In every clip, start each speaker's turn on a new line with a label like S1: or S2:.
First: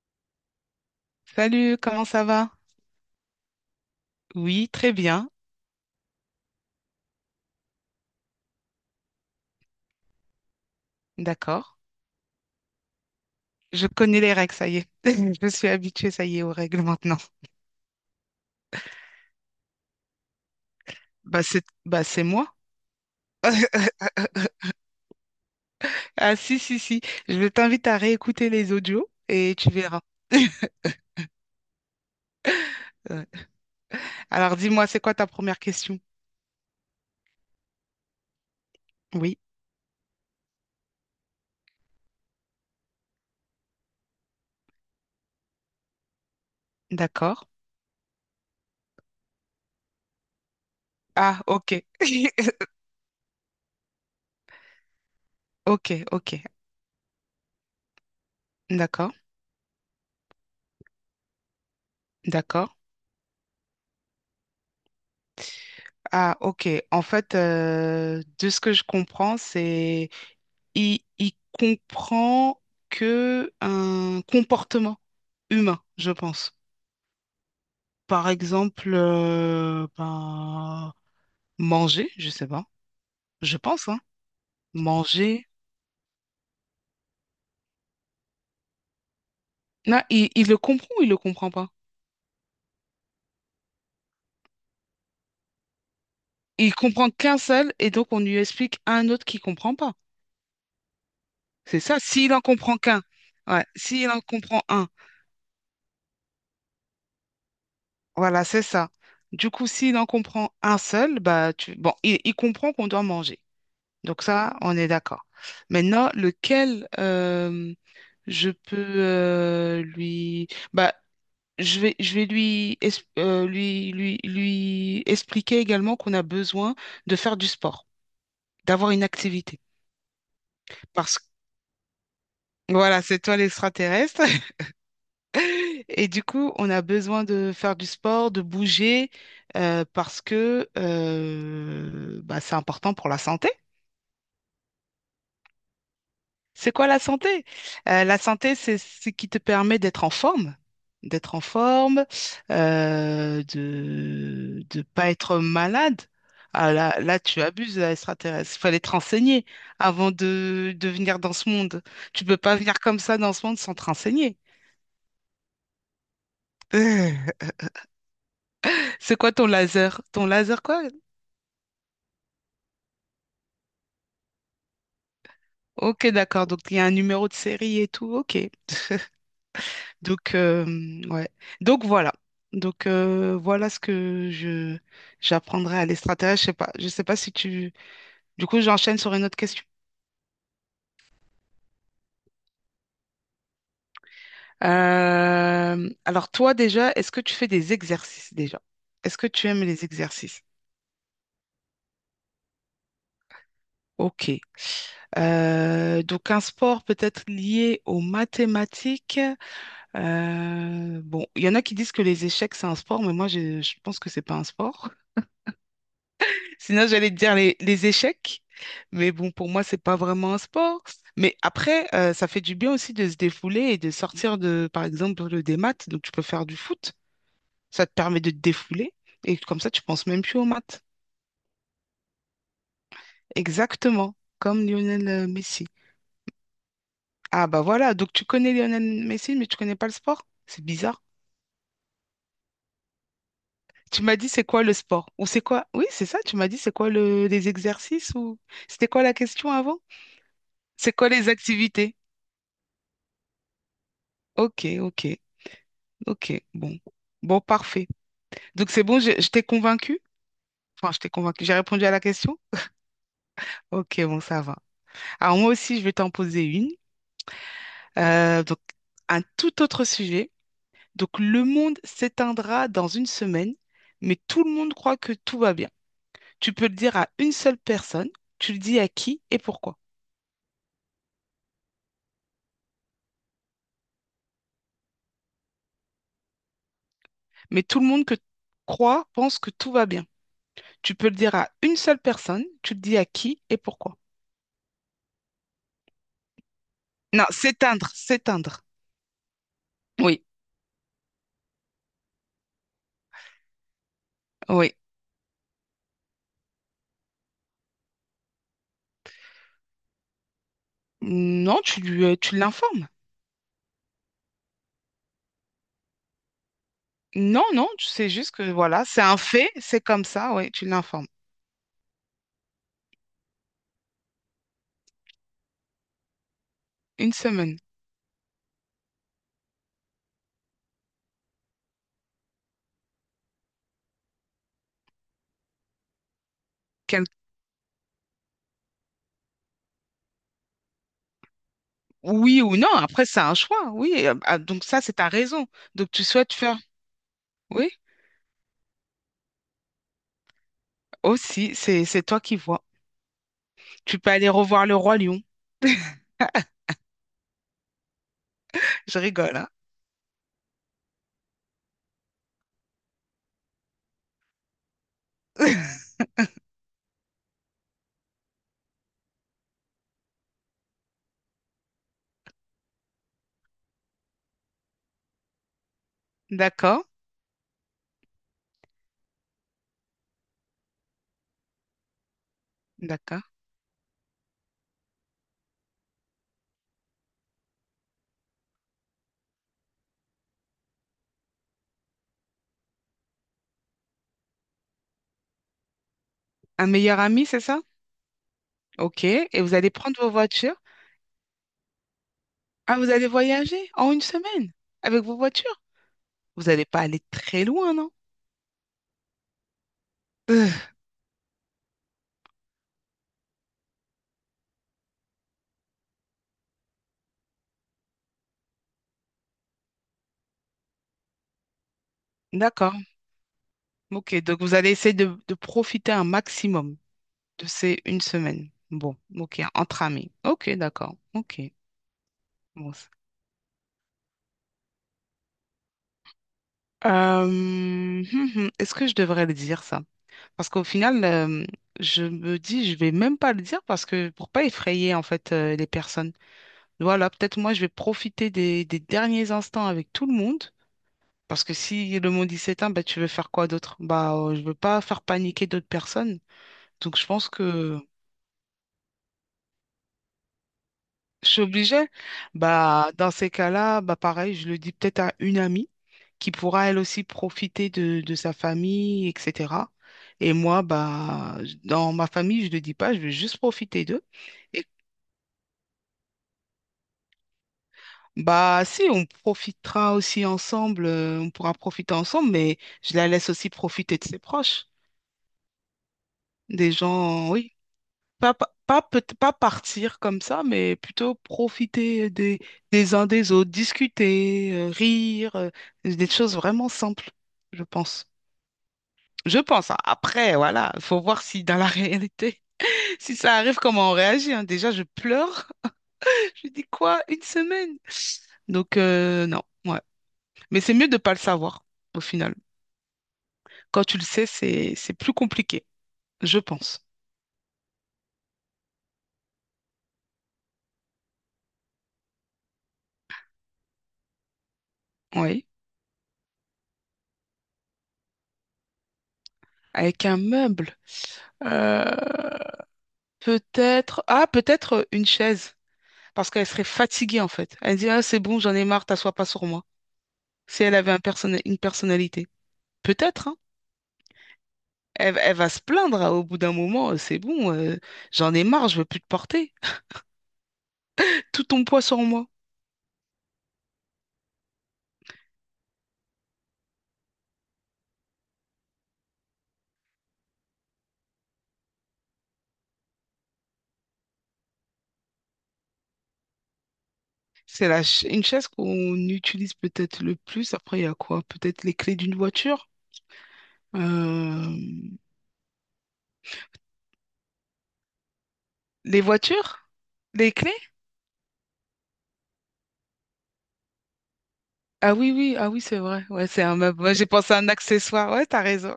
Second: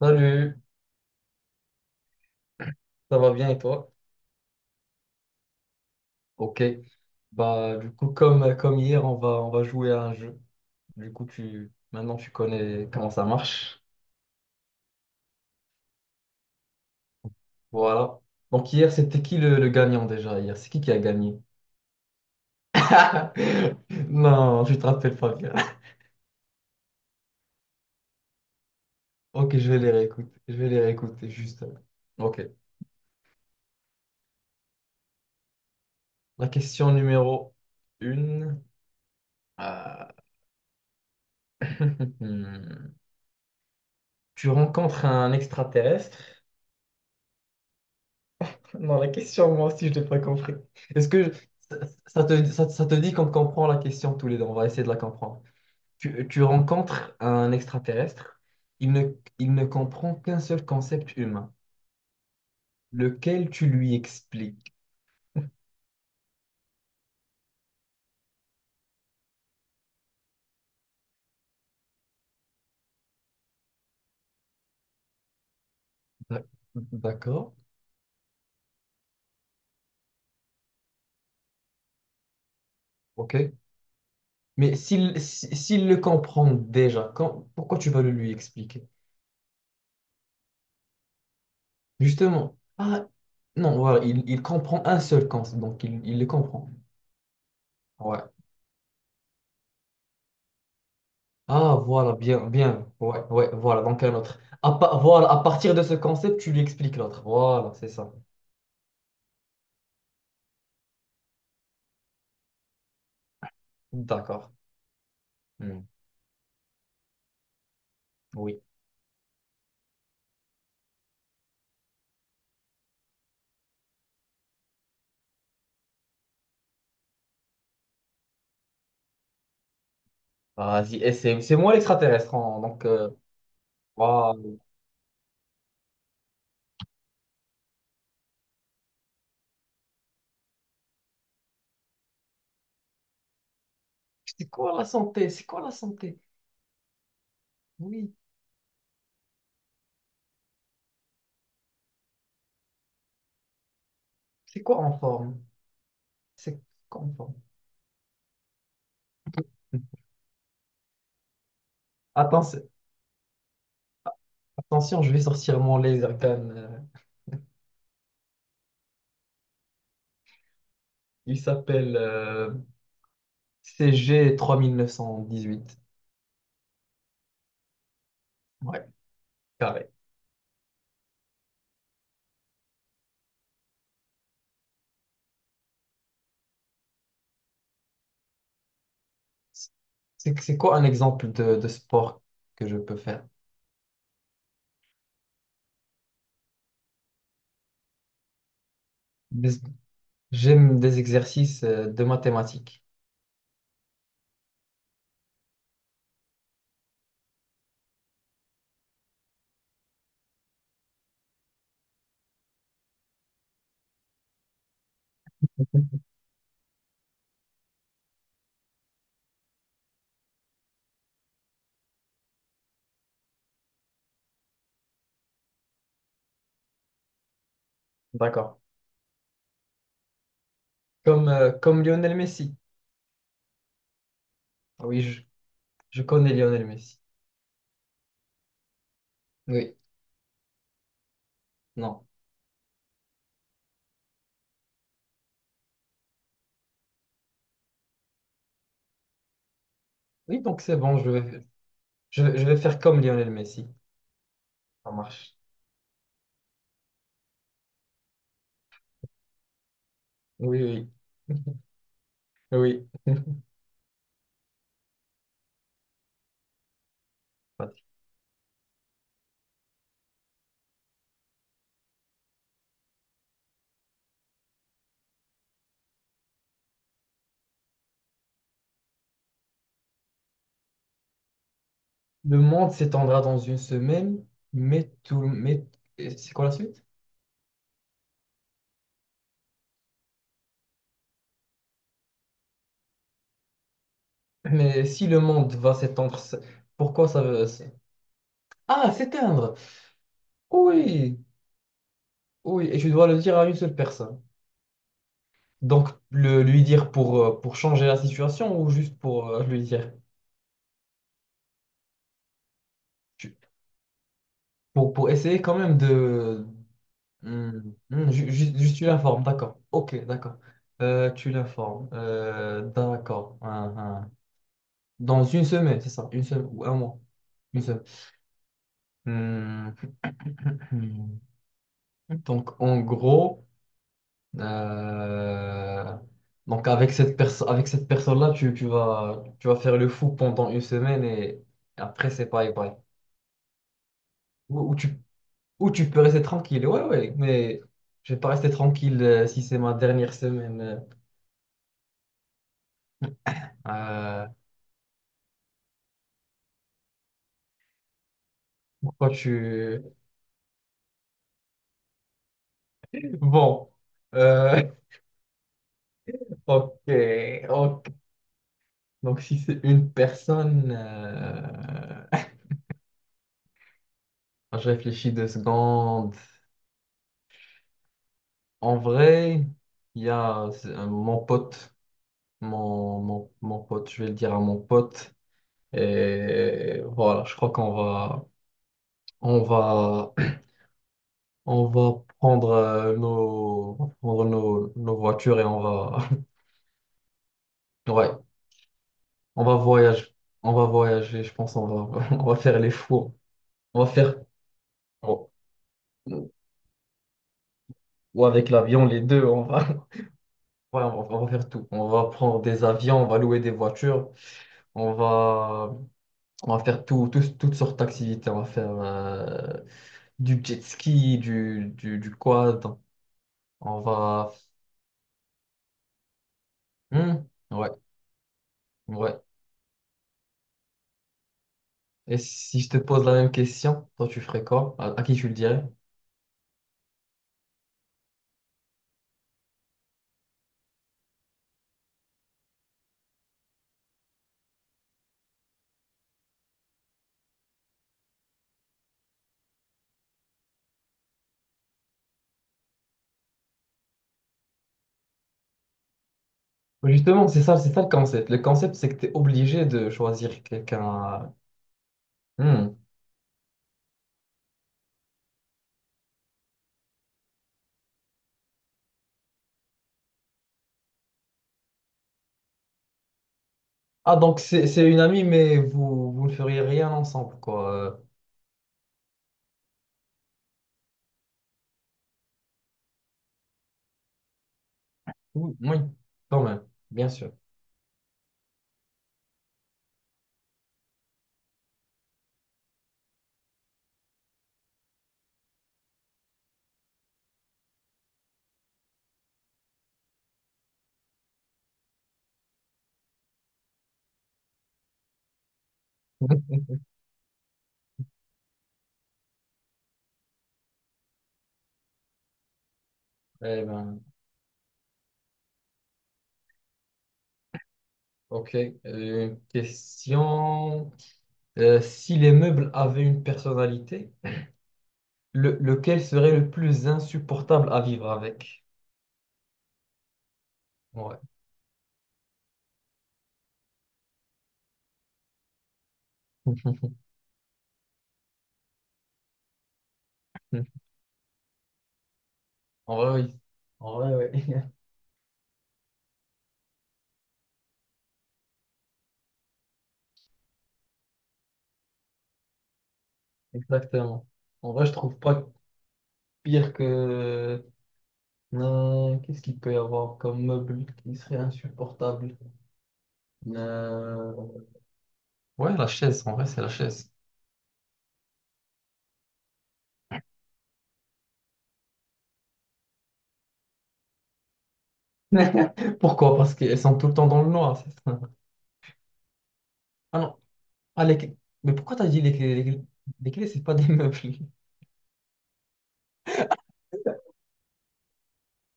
S1: Salut,
S2: Salut, comment ça va?
S1: ça va bien et toi?
S2: Oui, très bien,
S1: Ok. Bah du coup comme hier on va jouer à un jeu. Du coup
S2: d'accord.
S1: tu maintenant tu connais comment ça marche.
S2: Je connais les règles, ça y est. Je suis habituée, ça y est, aux règles maintenant.
S1: Voilà. Donc hier c'était qui le gagnant déjà hier? C'est qui a gagné?
S2: C'est moi.
S1: Non, je te rappelle pas bien.
S2: Ah si, si, si. Je t'invite à réécouter les audios et
S1: Ok, je
S2: tu
S1: vais les
S2: verras.
S1: réécouter. Je vais les réécouter juste. Ok.
S2: Ouais. Alors dis-moi, c'est quoi ta première question?
S1: La question numéro une.
S2: Oui,
S1: Euh, Tu rencontres un extraterrestre.
S2: d'accord.
S1: Non, la question, moi aussi, je l'ai pas compris. Est-ce que
S2: Ah,
S1: ça,
S2: ok.
S1: ça te, ça, ça te dit qu'on comprend la question tous les deux? On va essayer de la comprendre.
S2: Ok,
S1: Tu,
S2: ok.
S1: tu rencontres un extraterrestre, il ne,
S2: D'accord,
S1: il ne comprend qu'un seul concept humain,
S2: d'accord.
S1: lequel tu lui expliques.
S2: Ah, ok. En fait, de ce que je comprends, c'est il comprend que un comportement humain, je
S1: D'ac-
S2: pense.
S1: D'accord,
S2: Par exemple, ben, manger, je sais pas.
S1: ok.
S2: Je pense, hein.
S1: Mais s'il
S2: Manger.
S1: si- s'il le comprend déjà, pourquoi tu vas le lui expliquer?
S2: Non, il le comprend ou il le comprend pas?
S1: Justement, ah, non, voilà, il comprend un seul concept, donc il le comprend.
S2: Il comprend qu'un seul et donc on lui explique à un autre qui comprend pas.
S1: Ah,
S2: C'est ça.
S1: voilà,
S2: S'il en
S1: bien,
S2: comprend
S1: bien.
S2: qu'un.
S1: Ouais, ouais,
S2: Ouais.
S1: voilà, donc
S2: S'il
S1: un
S2: en
S1: autre.
S2: comprend un.
S1: Voilà, à partir de ce concept, tu lui expliques l'autre. Voilà, c'est ça.
S2: Voilà, c'est ça. Du coup, s'il en comprend un seul, bah tu... bon, il comprend qu'on doit manger. Donc
S1: D'accord.
S2: ça, on est d'accord.
S1: Hmm,
S2: Maintenant, lequel je
S1: oui.
S2: peux lui... Bah, je vais lui, lui expliquer également qu'on a besoin de faire du sport, d'avoir une activité.
S1: Vas-y, et
S2: Parce que,
S1: c'est moi l'extraterrestre, hein, donc,
S2: voilà, c'est toi l'extraterrestre.
S1: voilà.
S2: Et du coup, on a besoin de faire du sport, de bouger, parce que bah, c'est important pour la santé.
S1: C'est quoi la santé? C'est quoi la santé?
S2: C'est quoi la santé?
S1: Oui.
S2: La santé, c'est ce qui te permet d'être en forme,
S1: C'est
S2: de
S1: quoi
S2: ne
S1: en
S2: pas
S1: forme?
S2: être malade.
S1: C'est
S2: Ah, là,
S1: quoi en
S2: là,
S1: forme?
S2: tu abuses, là, extraterrestre. Il fallait te renseigner avant de venir dans ce monde. Tu peux pas
S1: Attention,
S2: venir comme ça dans ce monde sans te renseigner.
S1: attention, je vais sortir mon laser gun.
S2: C'est quoi ton laser? Ton laser quoi?
S1: Il s'appelle CG3918,
S2: Ok, d'accord. Donc, il y a un numéro de série et tout. Ok.
S1: ouais, carré.
S2: Donc, ouais. Donc voilà. Donc voilà ce que je j'apprendrai à l'extraterrestre. Je sais pas. Je sais pas si tu. Du coup, j'enchaîne sur une autre question.
S1: C'est quoi un exemple de sport que je peux faire?
S2: Alors toi déjà, est-ce que tu fais des exercices déjà? Est-ce que tu
S1: Des-
S2: aimes les exercices?
S1: J'aime des exercices de mathématiques.
S2: Ok. Donc un sport peut-être lié aux mathématiques. Bon, il y en a qui disent que les échecs c'est un sport, mais moi je pense que c'est pas un sport. Sinon, j'allais te dire les échecs, mais bon, pour moi, c'est pas vraiment un sport. Mais après, ça fait du bien aussi de se défouler et de sortir de, par exemple, des maths. Donc, tu peux faire du foot, ça te permet de te
S1: D'accord.
S2: défouler et comme ça, tu penses même plus aux maths.
S1: Comme Lionel Messi.
S2: Exactement, comme
S1: Ah oui,
S2: Lionel
S1: je,
S2: Messi.
S1: je connais Lionel Messi.
S2: Ah bah voilà, donc tu connais Lionel Messi, mais tu
S1: Oui,
S2: connais pas le sport? C'est bizarre.
S1: non.
S2: Tu m'as dit c'est quoi le sport? Ou c'est quoi? Oui, c'est ça, tu m'as dit c'est quoi le, les exercices ou c'était quoi la question avant?
S1: Oui, donc c'est
S2: C'est
S1: bon,
S2: quoi
S1: je
S2: les
S1: vais,
S2: activités?
S1: je, vais je vais faire comme Lionel Messi.
S2: Ok,
S1: Ça
S2: ok.
S1: marche.
S2: Ok, bon. Bon, parfait. Donc c'est bon, je t'ai convaincu?
S1: Oui,
S2: Enfin, je t'ai
S1: oui.
S2: convaincu. J'ai répondu à la question?
S1: Oui.
S2: Ok, bon, ça va. Alors moi aussi, je vais t'en poser une. Donc, un tout autre sujet. Donc, le monde s'éteindra dans une semaine, mais tout le monde croit que tout va bien. Tu peux le dire à une seule personne, tu le dis à qui et pourquoi.
S1: Le monde s'étendra dans une semaine, mais tout, mais c'est quoi la suite?
S2: Mais tout le monde que croit pense que tout va bien. Tu peux le dire à une seule personne, tu le dis à qui et pourquoi.
S1: Mais si le monde va s'étendre, pourquoi ça
S2: Non,
S1: veut
S2: s'éteindre, s'éteindre.
S1: Ah, s'éteindre!
S2: Oui,
S1: Oui, oui, et tu dois le dire à une seule personne.
S2: oui.
S1: Donc, lui dire pour changer la situation ou juste pour lui dire,
S2: Non, tu lui, tu l'informes.
S1: tu- pour, essayer quand même de...
S2: Non,
S1: Hmm,
S2: non, tu sais
S1: hmm, ju-
S2: juste que
S1: ju- juste
S2: voilà,
S1: tu
S2: c'est un
S1: l'informes,
S2: fait,
S1: d'accord.
S2: c'est
S1: Ok,
S2: comme ça,
S1: d'accord.
S2: ouais, tu l'informes.
S1: Tu l'informes. D'accord. Hein, hein. Dans une semaine, c'est ça, une semaine ou un mois.
S2: Une semaine.
S1: Une semaine. Hmm, hmm. Donc, en gros, euh, donc avec
S2: Quel-
S1: avec cette personne-là, tu vas faire le fou pendant une semaine et après, c'est
S2: Oui
S1: pareil,
S2: ou non,
S1: pareil.
S2: après c'est un choix, oui. Ah,
S1: Ou,
S2: donc
S1: ou
S2: ça,
S1: tu
S2: c'est ta raison.
S1: Ou tu
S2: Donc
S1: peux
S2: tu
S1: rester
S2: souhaites faire.
S1: tranquille, ouais, ouais, mais
S2: Oui,
S1: je vais pas rester tranquille si c'est ma dernière semaine.
S2: aussi, c'est toi qui vois. Tu peux
S1: Euh,
S2: aller revoir le roi lion. Je
S1: Pourquoi
S2: rigole, hein.
S1: tu... Bon, euh, ok, ok. Donc si c'est une personne, je réfléchis 2 secondes.
S2: D'accord,
S1: En vrai, il y a c'est, mon pote,
S2: d'accord.
S1: je vais le dire à mon pote. Et voilà, je crois qu'on va On va prendre nos voitures et on va,
S2: Un meilleur ami, c'est ça?
S1: ouais,
S2: Ok. Et
S1: on
S2: vous
S1: va
S2: allez prendre
S1: voyager.
S2: vos
S1: On
S2: voitures.
S1: va voyager, je pense. On va, on va faire les
S2: Ah, vous allez
S1: fous.
S2: voyager
S1: On va
S2: en une
S1: faire,
S2: semaine avec vos
S1: bon,
S2: voitures. Vous n'allez pas aller très loin, non?
S1: ou avec l'avion, les deux. On va, ouais, on va faire tout. On va prendre des avions, on va louer des voitures. On va, on va faire tout, toutes sortes d'activités. On va faire du jet ski, du quad.
S2: D'accord.
S1: On
S2: Ok,
S1: va,
S2: donc vous allez essayer de profiter un maximum
S1: hmm,
S2: de
S1: ouais,
S2: ces une semaine. Bon,
S1: ouais.
S2: ok, entre amis. Ok, d'accord. Ok.
S1: Et si je
S2: Bon.
S1: te pose la même question, toi tu ferais quoi? À qui tu le dirais?
S2: Euh, hum, Est-ce que je devrais le dire ça? Parce qu'au final, je me dis, je vais même pas le dire parce que pour pas effrayer en fait les personnes. Voilà, peut-être moi je vais profiter des derniers instants avec tout le monde. Parce que si le monde il s'éteint, bah, tu veux faire quoi d'autre? Bah, je veux pas faire paniquer d'autres personnes. Donc je
S1: Justement,
S2: pense
S1: c'est
S2: que
S1: ça le concept. Le concept, c'est que tu es obligé de choisir
S2: je
S1: quelqu'un.
S2: suis obligée.
S1: Hmm.
S2: Bah, dans ces cas-là, bah, pareil, je le dis peut-être à une amie qui pourra elle aussi profiter de sa famille, etc. Et moi, bah, dans ma famille, je le dis pas, je vais juste profiter d'eux.
S1: Ah, donc c'est
S2: Et
S1: c'est une amie, mais vous ne feriez rien ensemble, quoi.
S2: bah, si, on profitera aussi ensemble, on pourra profiter ensemble, mais je la laisse aussi profiter de ses proches,
S1: Oui, oui, quand même,
S2: des
S1: bien
S2: gens,
S1: sûr.
S2: oui, pas, pa- pas, peut- pas partir comme ça, mais plutôt profiter des uns des autres, discuter, rire, des choses vraiment simples, je pense. Je pense. Hein. Après, voilà, il faut voir si dans la réalité, si ça arrive, comment on réagit. Hein. Déjà, je pleure. Je dis quoi? Une semaine? Donc, non, ouais. Mais c'est mieux de ne pas le savoir, au final.
S1: Eh
S2: Quand tu
S1: ben,
S2: le sais, c'est plus compliqué, je pense.
S1: ok. Une question. Si les meubles avaient une personnalité,
S2: Oui.
S1: lequel serait le plus insupportable à vivre avec?
S2: Avec un meuble.
S1: Ouais.
S2: Euh, Peut-être, ah, peut-être une chaise, parce qu'elle serait fatiguée en fait. Elle dit, ah, c'est bon, j'en ai marre, t'assois pas sur moi. Si elle avait un une personnalité,
S1: En vrai,
S2: peut-être,
S1: oui.
S2: hein.
S1: En vrai, oui.
S2: Elle va se plaindre hein, au bout d'un moment, c'est bon, j'en ai marre, je veux plus te porter. Tout ton poids sur moi.
S1: Exactement. En vrai, je trouve pas pire que. Non, qu'est-ce qu'il peut y avoir comme meuble qui serait insupportable? Euh, Ouais, la chaise, en vrai, c'est la chaise.
S2: C'est la une chaise qu'on utilise peut-être le plus. Après, il y a quoi? Peut-être les clés d'une voiture? Euh,
S1: Pourquoi? Parce qu'elles sont tout le temps dans le noir, c'est ça.
S2: Les voitures?
S1: Ah
S2: Les
S1: non,
S2: clés?
S1: ah, les clés. Mais pourquoi t'as dit les clés? Les clés, c'est pas des meubles.
S2: Ah oui, oui, ah oui, c'est vrai. Ouais, c'est un meuble. Ouais, j'ai pensé à un accessoire. Ouais, t'as raison.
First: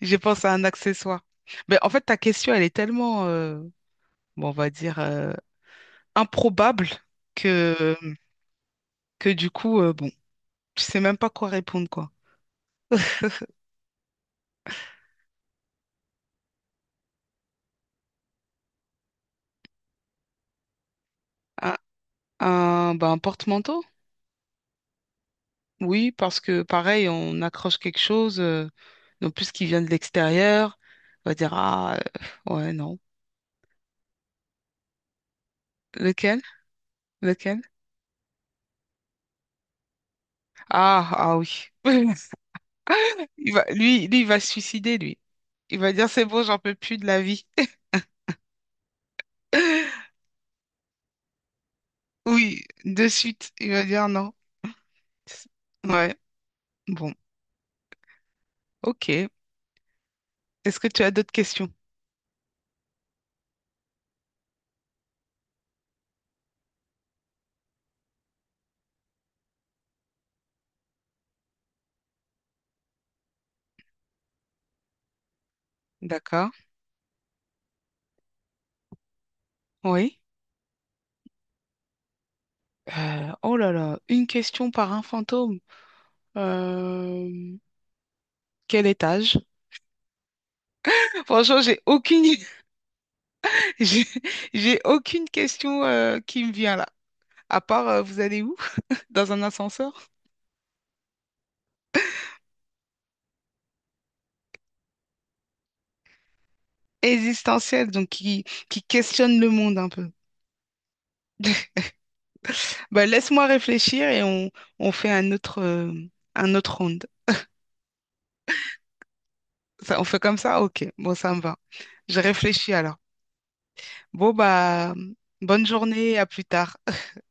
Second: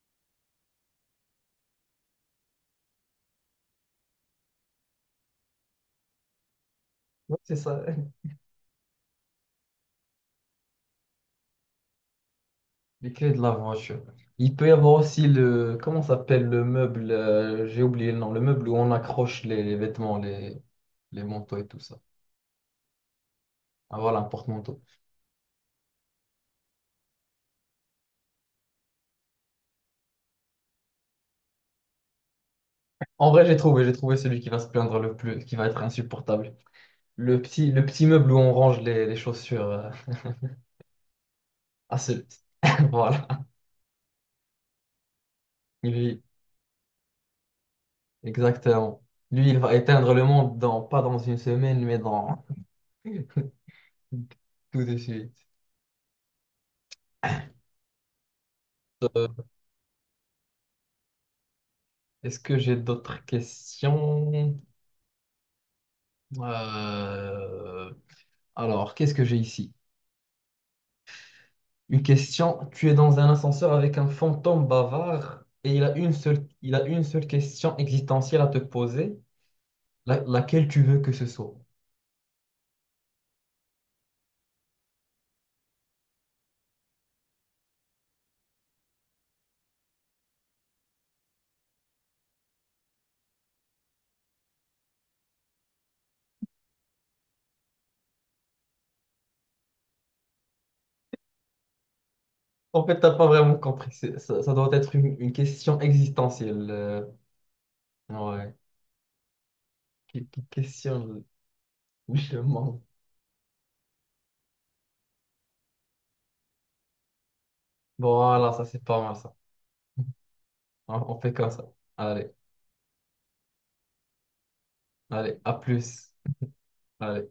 S2: J'ai pensé à un accessoire. Mais en fait, ta question, elle est tellement, bon, on va dire, improbable
S1: Ouais, c'est ça.
S2: que, que du coup, bon, tu sais même pas quoi répondre, quoi.
S1: Les clés de la voiture. Il peut y avoir aussi Comment ça s'appelle le meuble? J'ai oublié le nom. Le meuble où on accroche les vêtements, les manteaux et
S2: Un,
S1: tout ça.
S2: bah, un porte-manteau?
S1: Ah voilà, un porte-manteau.
S2: Oui, parce que pareil, on accroche quelque chose, donc plus qui vient de l'extérieur, on va dire, ah, ouais, non.
S1: En vrai, j'ai trouvé celui qui va se plaindre le plus, qui va être
S2: Lequel?
S1: insupportable.
S2: Lequel?
S1: Le petit meuble où on range les chaussures.
S2: Ah, ah oui.
S1: À ce... Voilà.
S2: Il va, il va se suicider, lui. Il va dire,
S1: Lui,
S2: c'est bon, j'en peux plus de la vie.
S1: exactement. Lui, il va éteindre le monde dans, pas dans une semaine, mais dans
S2: Oui, de suite, il va dire non.
S1: tout de suite.
S2: Ouais, bon,
S1: Euh,
S2: ok. Est-ce que tu as d'autres questions?
S1: Est-ce que j'ai d'autres questions? Euh, Alors, qu'est-ce que j'ai ici? Une question. Tu es dans un ascenseur avec un fantôme bavard et
S2: D'accord.
S1: il a une seule question existentielle à te poser.
S2: Oui.
S1: Laquelle tu veux que ce soit.
S2: Oh là là, une question par un fantôme. Euh, Quel étage? Franchement, j'ai aucune, j'ai j'ai aucune question qui me vient là. À part, vous allez où? Dans un ascenseur?
S1: En fait, t'as pas vraiment compris. Ça, ça doit être une question existentielle.
S2: Existentiel,
S1: Ouais.
S2: qui questionne le monde un peu.
S1: Qui questionne le monde.
S2: Bah, laisse-moi réfléchir et on fait un autre round.
S1: Voilà, ça c'est pas mal ça.
S2: Ça, on fait comme ça? Ok, bon,
S1: On fait
S2: ça me
S1: comme
S2: va.
S1: ça.
S2: Je
S1: Allez,
S2: réfléchis alors. Bon, bah,
S1: allez, à
S2: bonne
S1: plus.
S2: journée, à plus tard.
S1: Allez.